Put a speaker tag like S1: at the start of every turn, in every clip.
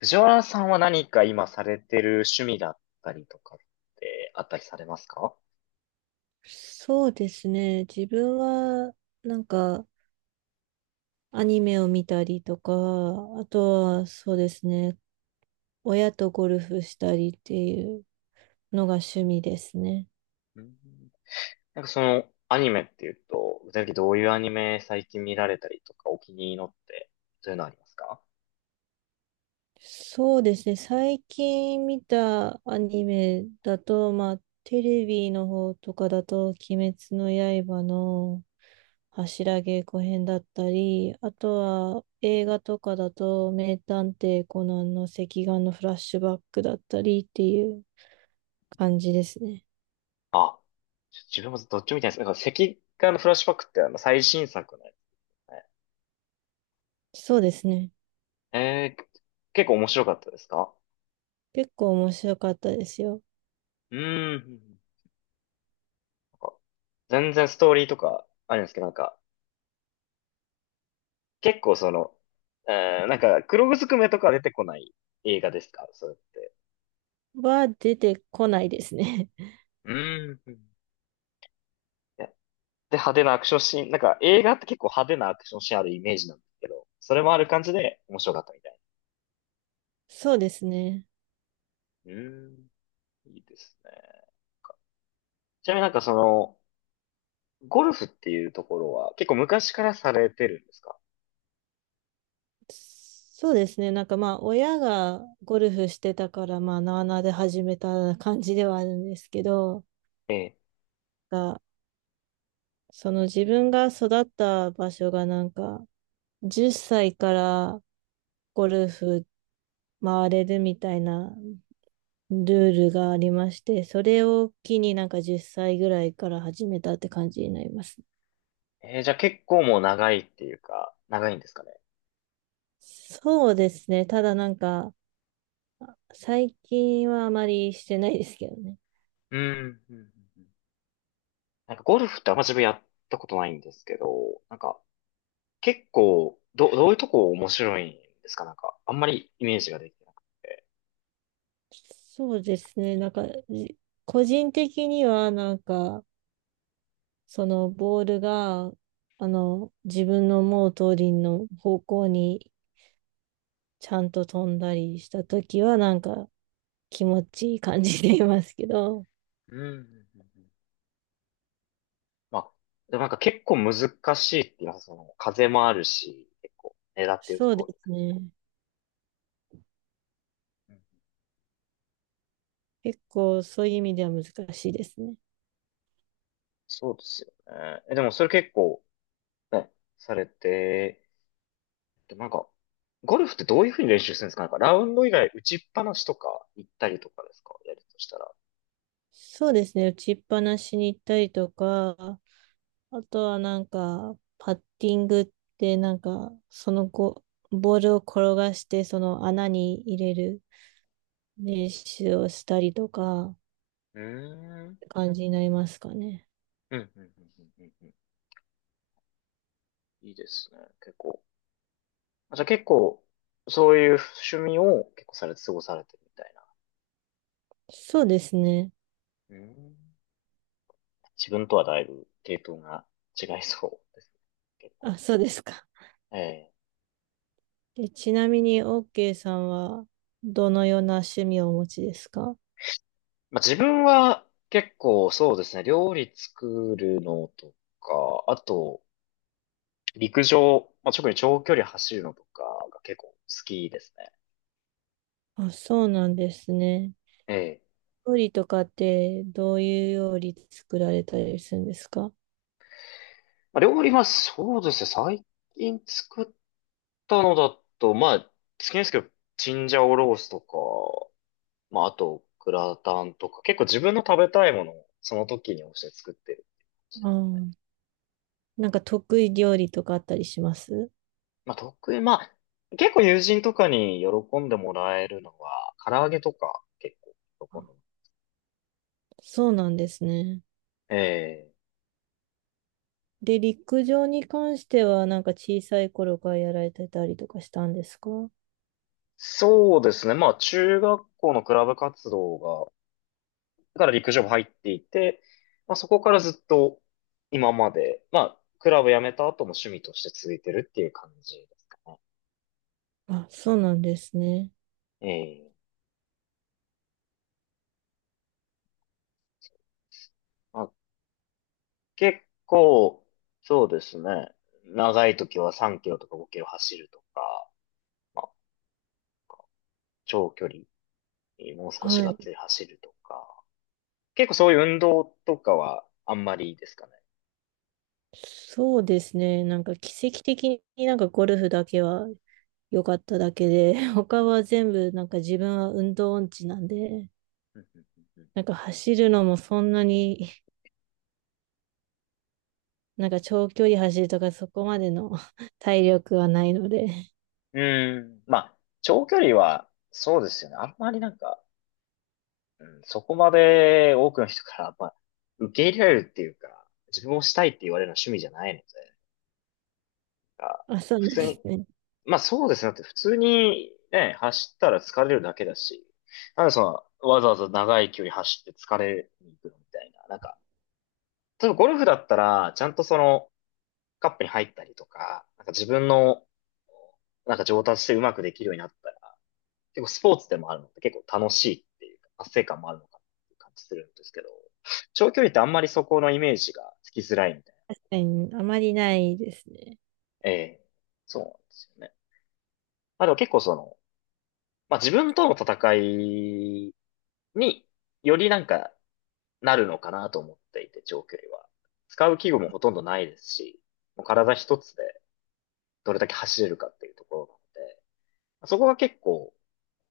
S1: 藤原さんは何か今されてる趣味だったりとかってあったりされますか？
S2: そうですね。自分は、なんか、アニメを見たりとか、あとは、そうですね。親とゴルフしたりっていうのが趣味ですね。
S1: うん。なんかそのアニメっていうと、具体的にどういうアニメ最近見られたりとかお気に入りのって、そういうのありますか？
S2: そうですね。最近見たアニメだと、まあ、テレビの方とかだと、鬼滅の刃の柱稽古編だったり、あと
S1: え、
S2: は映画とかだと、名探偵コナンの隻眼のフラッシュバックだったりっていう感じですね。
S1: あ、ちょ自分もどっちも見たいです。なんか赤眼のフラッシュバックってあの最新作のやつね。
S2: そうですね。
S1: えー、結構面白かったですか？
S2: 結構面白かったですよ。
S1: うーん。ん、なんか全然ストーリーとかあるんですけど、なんか結構その、うん、なんか、黒ずくめとか出てこない映画ですかそうやって。
S2: は出てこないですね。
S1: うん、ね。で、派手なアクションシーン、なんか映画って結構派手なアクションシーンあるイメージなんですけど、それもある感じで面白かったみたい。
S2: そうですね。
S1: うん。いいですね。ちなみになんかその、ゴルフっていうところは結構昔からされてるんですか？
S2: そうですね。なんかまあ、親がゴルフしてたから、まあ、なあなあで始めた感じではあるんですけど、
S1: ええ。
S2: が、その自分が育った場所がなんか、10歳からゴルフ回れるみたいなルールがありまして、それを機になんか10歳ぐらいから始めたって感じになりますね。
S1: じゃあ結構もう長いっていうか、長いんですかね。
S2: そうですね。ただなんか、最近はあまりしてないですけどね。
S1: うん。うんうんうん。なんかゴルフってあんま自分やったことないんですけど、なんか結構、どういうとこ面白いんですかなんか、あんまりイメージができてなくて。
S2: そうですね。なんか、じ個人的にはなんか、そのボールが、あの、自分の思う通りの方向にちゃんと飛んだりしたときはなんか気持ちいい感じでいますけど、
S1: うんうんうんうん。まあ、でもなんか結構難しいって言います。その、風もあるし、結構、狙ってると
S2: そう
S1: こ
S2: で
S1: ろに
S2: す
S1: 行く。
S2: ね。
S1: うん。
S2: 結構そういう意味では難しいですね。
S1: そうですよね。え、でもそれ結構、ね、されて、でもなんか、ゴルフってどういうふうに練習するんですかなんか、ラウンド以外打ちっぱなしとか行ったりとかですかやるとしたら。
S2: そうですね。打ちっぱなしに行ったりとか、あとはなんか、パッティングってなんか、その後、ボールを転がしてその穴に入れる練習をしたりとか、
S1: うーん
S2: 感じになりますかね。
S1: うんうんうんうんうんうん。いいですね、結構。まあじゃあ結構、そういう趣味を結構されて過ごされてるみたいな。
S2: そうですね。
S1: うん。自分とはだいぶ系統が違いそうですね、結構。
S2: あ、そうですか。
S1: ええ。
S2: で、ちなみに、OK さんは、どのような趣味をお持ちですか？
S1: まあ、自分は結構そうですね、料理作るのとか、あと、陸上、まあ、特に長距離走るのとかが結構好きですね。
S2: あ、そうなんですね。
S1: ええ。
S2: 料理とかって、どういう料理作られたりするんですか？
S1: まあ、料理はそうですね、最近作ったのだと、まあ、好きですけど、チンジャオロースとまあ、あと、グラタンとか、結構自分の食べたいものをその時に応じて作ってるっていう感じで
S2: あ
S1: す。
S2: ーなんか得意料理とかあったりします？
S1: まあ、得意、まあ、結構友人とかに喜んでもらえるのは、唐揚げとか結構喜んでも
S2: そうなんですね。
S1: らえる。ええ。
S2: で、陸上に関しては、なんか小さい頃からやられてたりとかしたんですか？
S1: そうですね。まあ、中学校のクラブ活動が、だから陸上部入っていて、まあ、そこからずっと今まで、まあ、クラブ辞めた後も趣味として続いてるっていう感じですかね。
S2: あ、そうなんですね。
S1: ええ。まあ、結構、そうですね。長い時は3キロとか5キロ走るとか、まあ、長距離、もう少し
S2: は
S1: がっつ
S2: い。
S1: り走るとか、結構そういう運動とかはあんまりいいですかね。
S2: そうですね。なんか奇跡的になんかゴルフだけは良かっただけで、他は全部なんか自分は運動音痴なんで、
S1: うんうんうん
S2: なんか走るのもそんなに、なんか長距離走るとかそこまでの 体力はないので、
S1: うん。うーん。まあ、長距離は、そうですよね。あんまりなんか、うん、そこまで多くの人から、まあ、受け入れられるっていうか、自分をしたいって言われるのは趣味じゃないので、なんか
S2: まあ、そうな
S1: 普
S2: ん
S1: 通
S2: で
S1: に、
S2: すね。
S1: まあそうですね。だって普通にね、走ったら疲れるだけだし、なんでその、わざわざ長い距離走って疲れに行くのみたいな。なんか、例えばゴルフだったら、ちゃんとその、カップに入ったりとか、なんか自分の、なんか上達してうまくできるようになったら、結構スポーツでもあるので結構楽しいっていうか、達成感もあるのかなっていう感じするんですけど、長距離ってあんまりそこのイメージがつきづらいみたいな。
S2: 確かにあまりないですね。
S1: ええ、そうなんですよね。まあでも結構その、まあ自分との戦いによりなんかなるのかなと思っていて、長距離は。使う器具もほとんどないですし、もう体一つでどれだけ走れるかっていうところなので、そこが結構、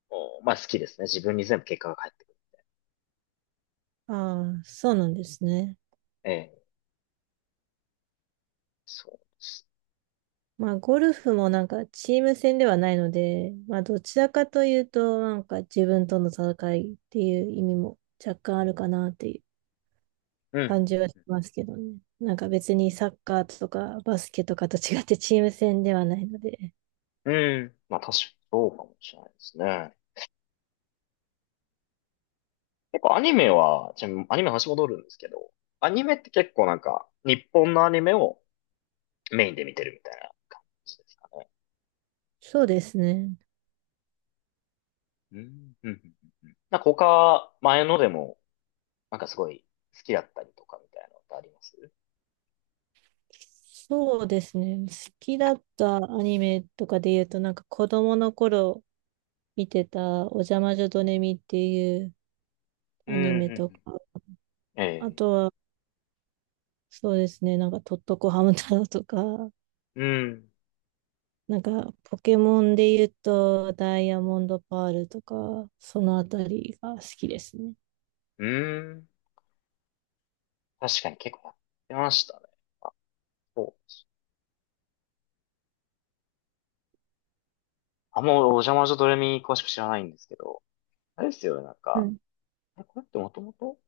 S1: おまあ好きですね。自分に全部結果が返ってくる。
S2: ああ、そうなんですね。
S1: ええ、そうです。
S2: まあ、ゴルフもなんかチーム戦ではないので、まあ、どちらかというと、なんか自分との戦いっていう意味も若干あるかなっていう
S1: う
S2: 感
S1: ん。
S2: じはしますけどね。なんか別にサッカーとかバスケとかと違ってチーム戦ではないので。
S1: うん。まあ確かにそうかもしれないですね。結構アニメは、ちなみにアニメの話戻るんですけど、アニメって結構なんか、日本のアニメをメインで見てるみたいな感じですかね。
S2: そうですね。
S1: うん。うん。うんうん。なんか他、前のでもなんかすごい好きだったりとかみたいなのってあります？
S2: そうですね。好きだったアニメとかで言うと、なんか子供の頃見てたおじゃまじょドネミっていうアニメとか、
S1: うん、
S2: あ
S1: ええ、
S2: とはそうですね、なんかトットコハム太郎とか、
S1: うん、
S2: なんか、ポケモンで言うと、ダイヤモンドパールとか、そのあたりが好きですね。
S1: うん。うん。確かに結構やってましたね。そう、あんまお邪魔女ドレミ詳しく知らないんですけど、あれですよね、なん
S2: は
S1: か、
S2: い。
S1: あれこれってもともと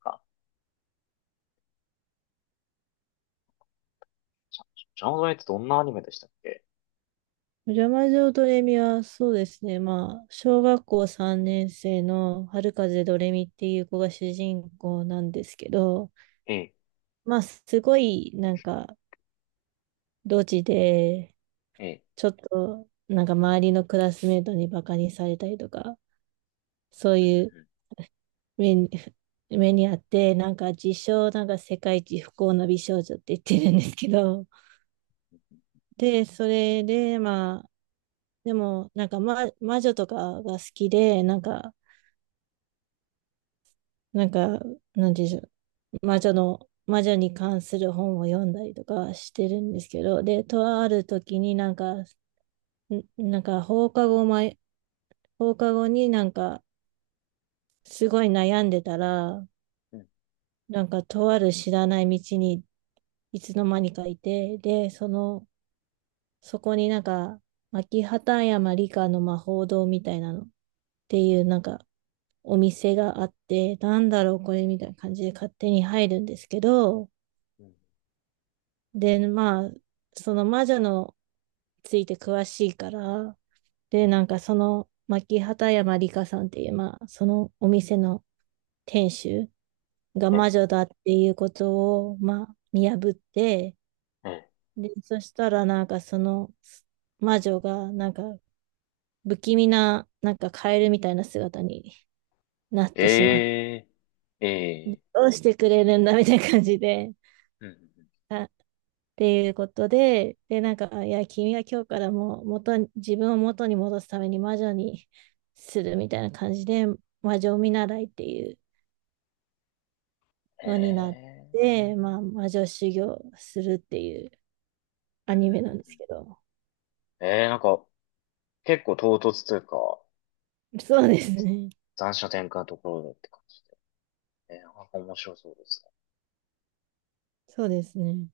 S1: か、じゃ邪魔女ドレミってどんなアニメでしたっけ？
S2: お邪魔女ドレミは、そうですね。まあ、小学校3年生の春風ドレミっていう子が主人公なんですけど、
S1: ええ、
S2: まあ、すごい、なんか、ドジで、
S1: ええ、
S2: ちょっと、なんか周りのクラスメートにバカにされたりとか、そう
S1: う
S2: い
S1: ん、
S2: う目に、目にあって、なんか自称、なんか世界一不幸の美少女って言ってるんですけど、で、それで、まあ、でも、なんか、魔女とかが好きで、なんか、なんか、なんていうんでしょう、魔女に関する本を読んだりとかしてるんですけど、で、とある時になんか、なんか放課後になんか、すごい悩んでたら、
S1: う
S2: なんかとある知らない道にいつの間にかいて、で、その、そこになんか、牧畑山理科の魔法堂みたいなのっていうなんかお店があって、なんだろうこれみたいな感じで勝手に入るんですけど、
S1: ん。
S2: で、まあ、その魔女のついて詳しいから、で、なんかその、牧畑山里香さんっていう、まあ、そのお店の店主が
S1: ええ、
S2: 魔女だっていうことを、まあ、見破って、
S1: え
S2: で、そしたらなんかその魔女が、なんか不気味な、なんかカエルみたいな姿になってしまって、
S1: え、ええ、
S2: ど
S1: え、
S2: うしてくれるんだみたいな感じで、
S1: うん、うん。
S2: あ、っていうことで、で、なんか、あいや、君は今日からもう元に、自分を元に戻すために魔女にするみたいな感じで、魔女見習いっていう
S1: え、
S2: のになっ
S1: え
S2: て、まあ、魔女修行するっていう
S1: え、う
S2: ア
S1: ん、うん。うん
S2: ニ
S1: う
S2: メなん
S1: ん
S2: で
S1: う
S2: す
S1: ん。
S2: けど。
S1: ええ、なんか結構唐突というか、
S2: そうですね。
S1: 残暑転換のところだって感じで。なんか面白そうですね。
S2: そうですね。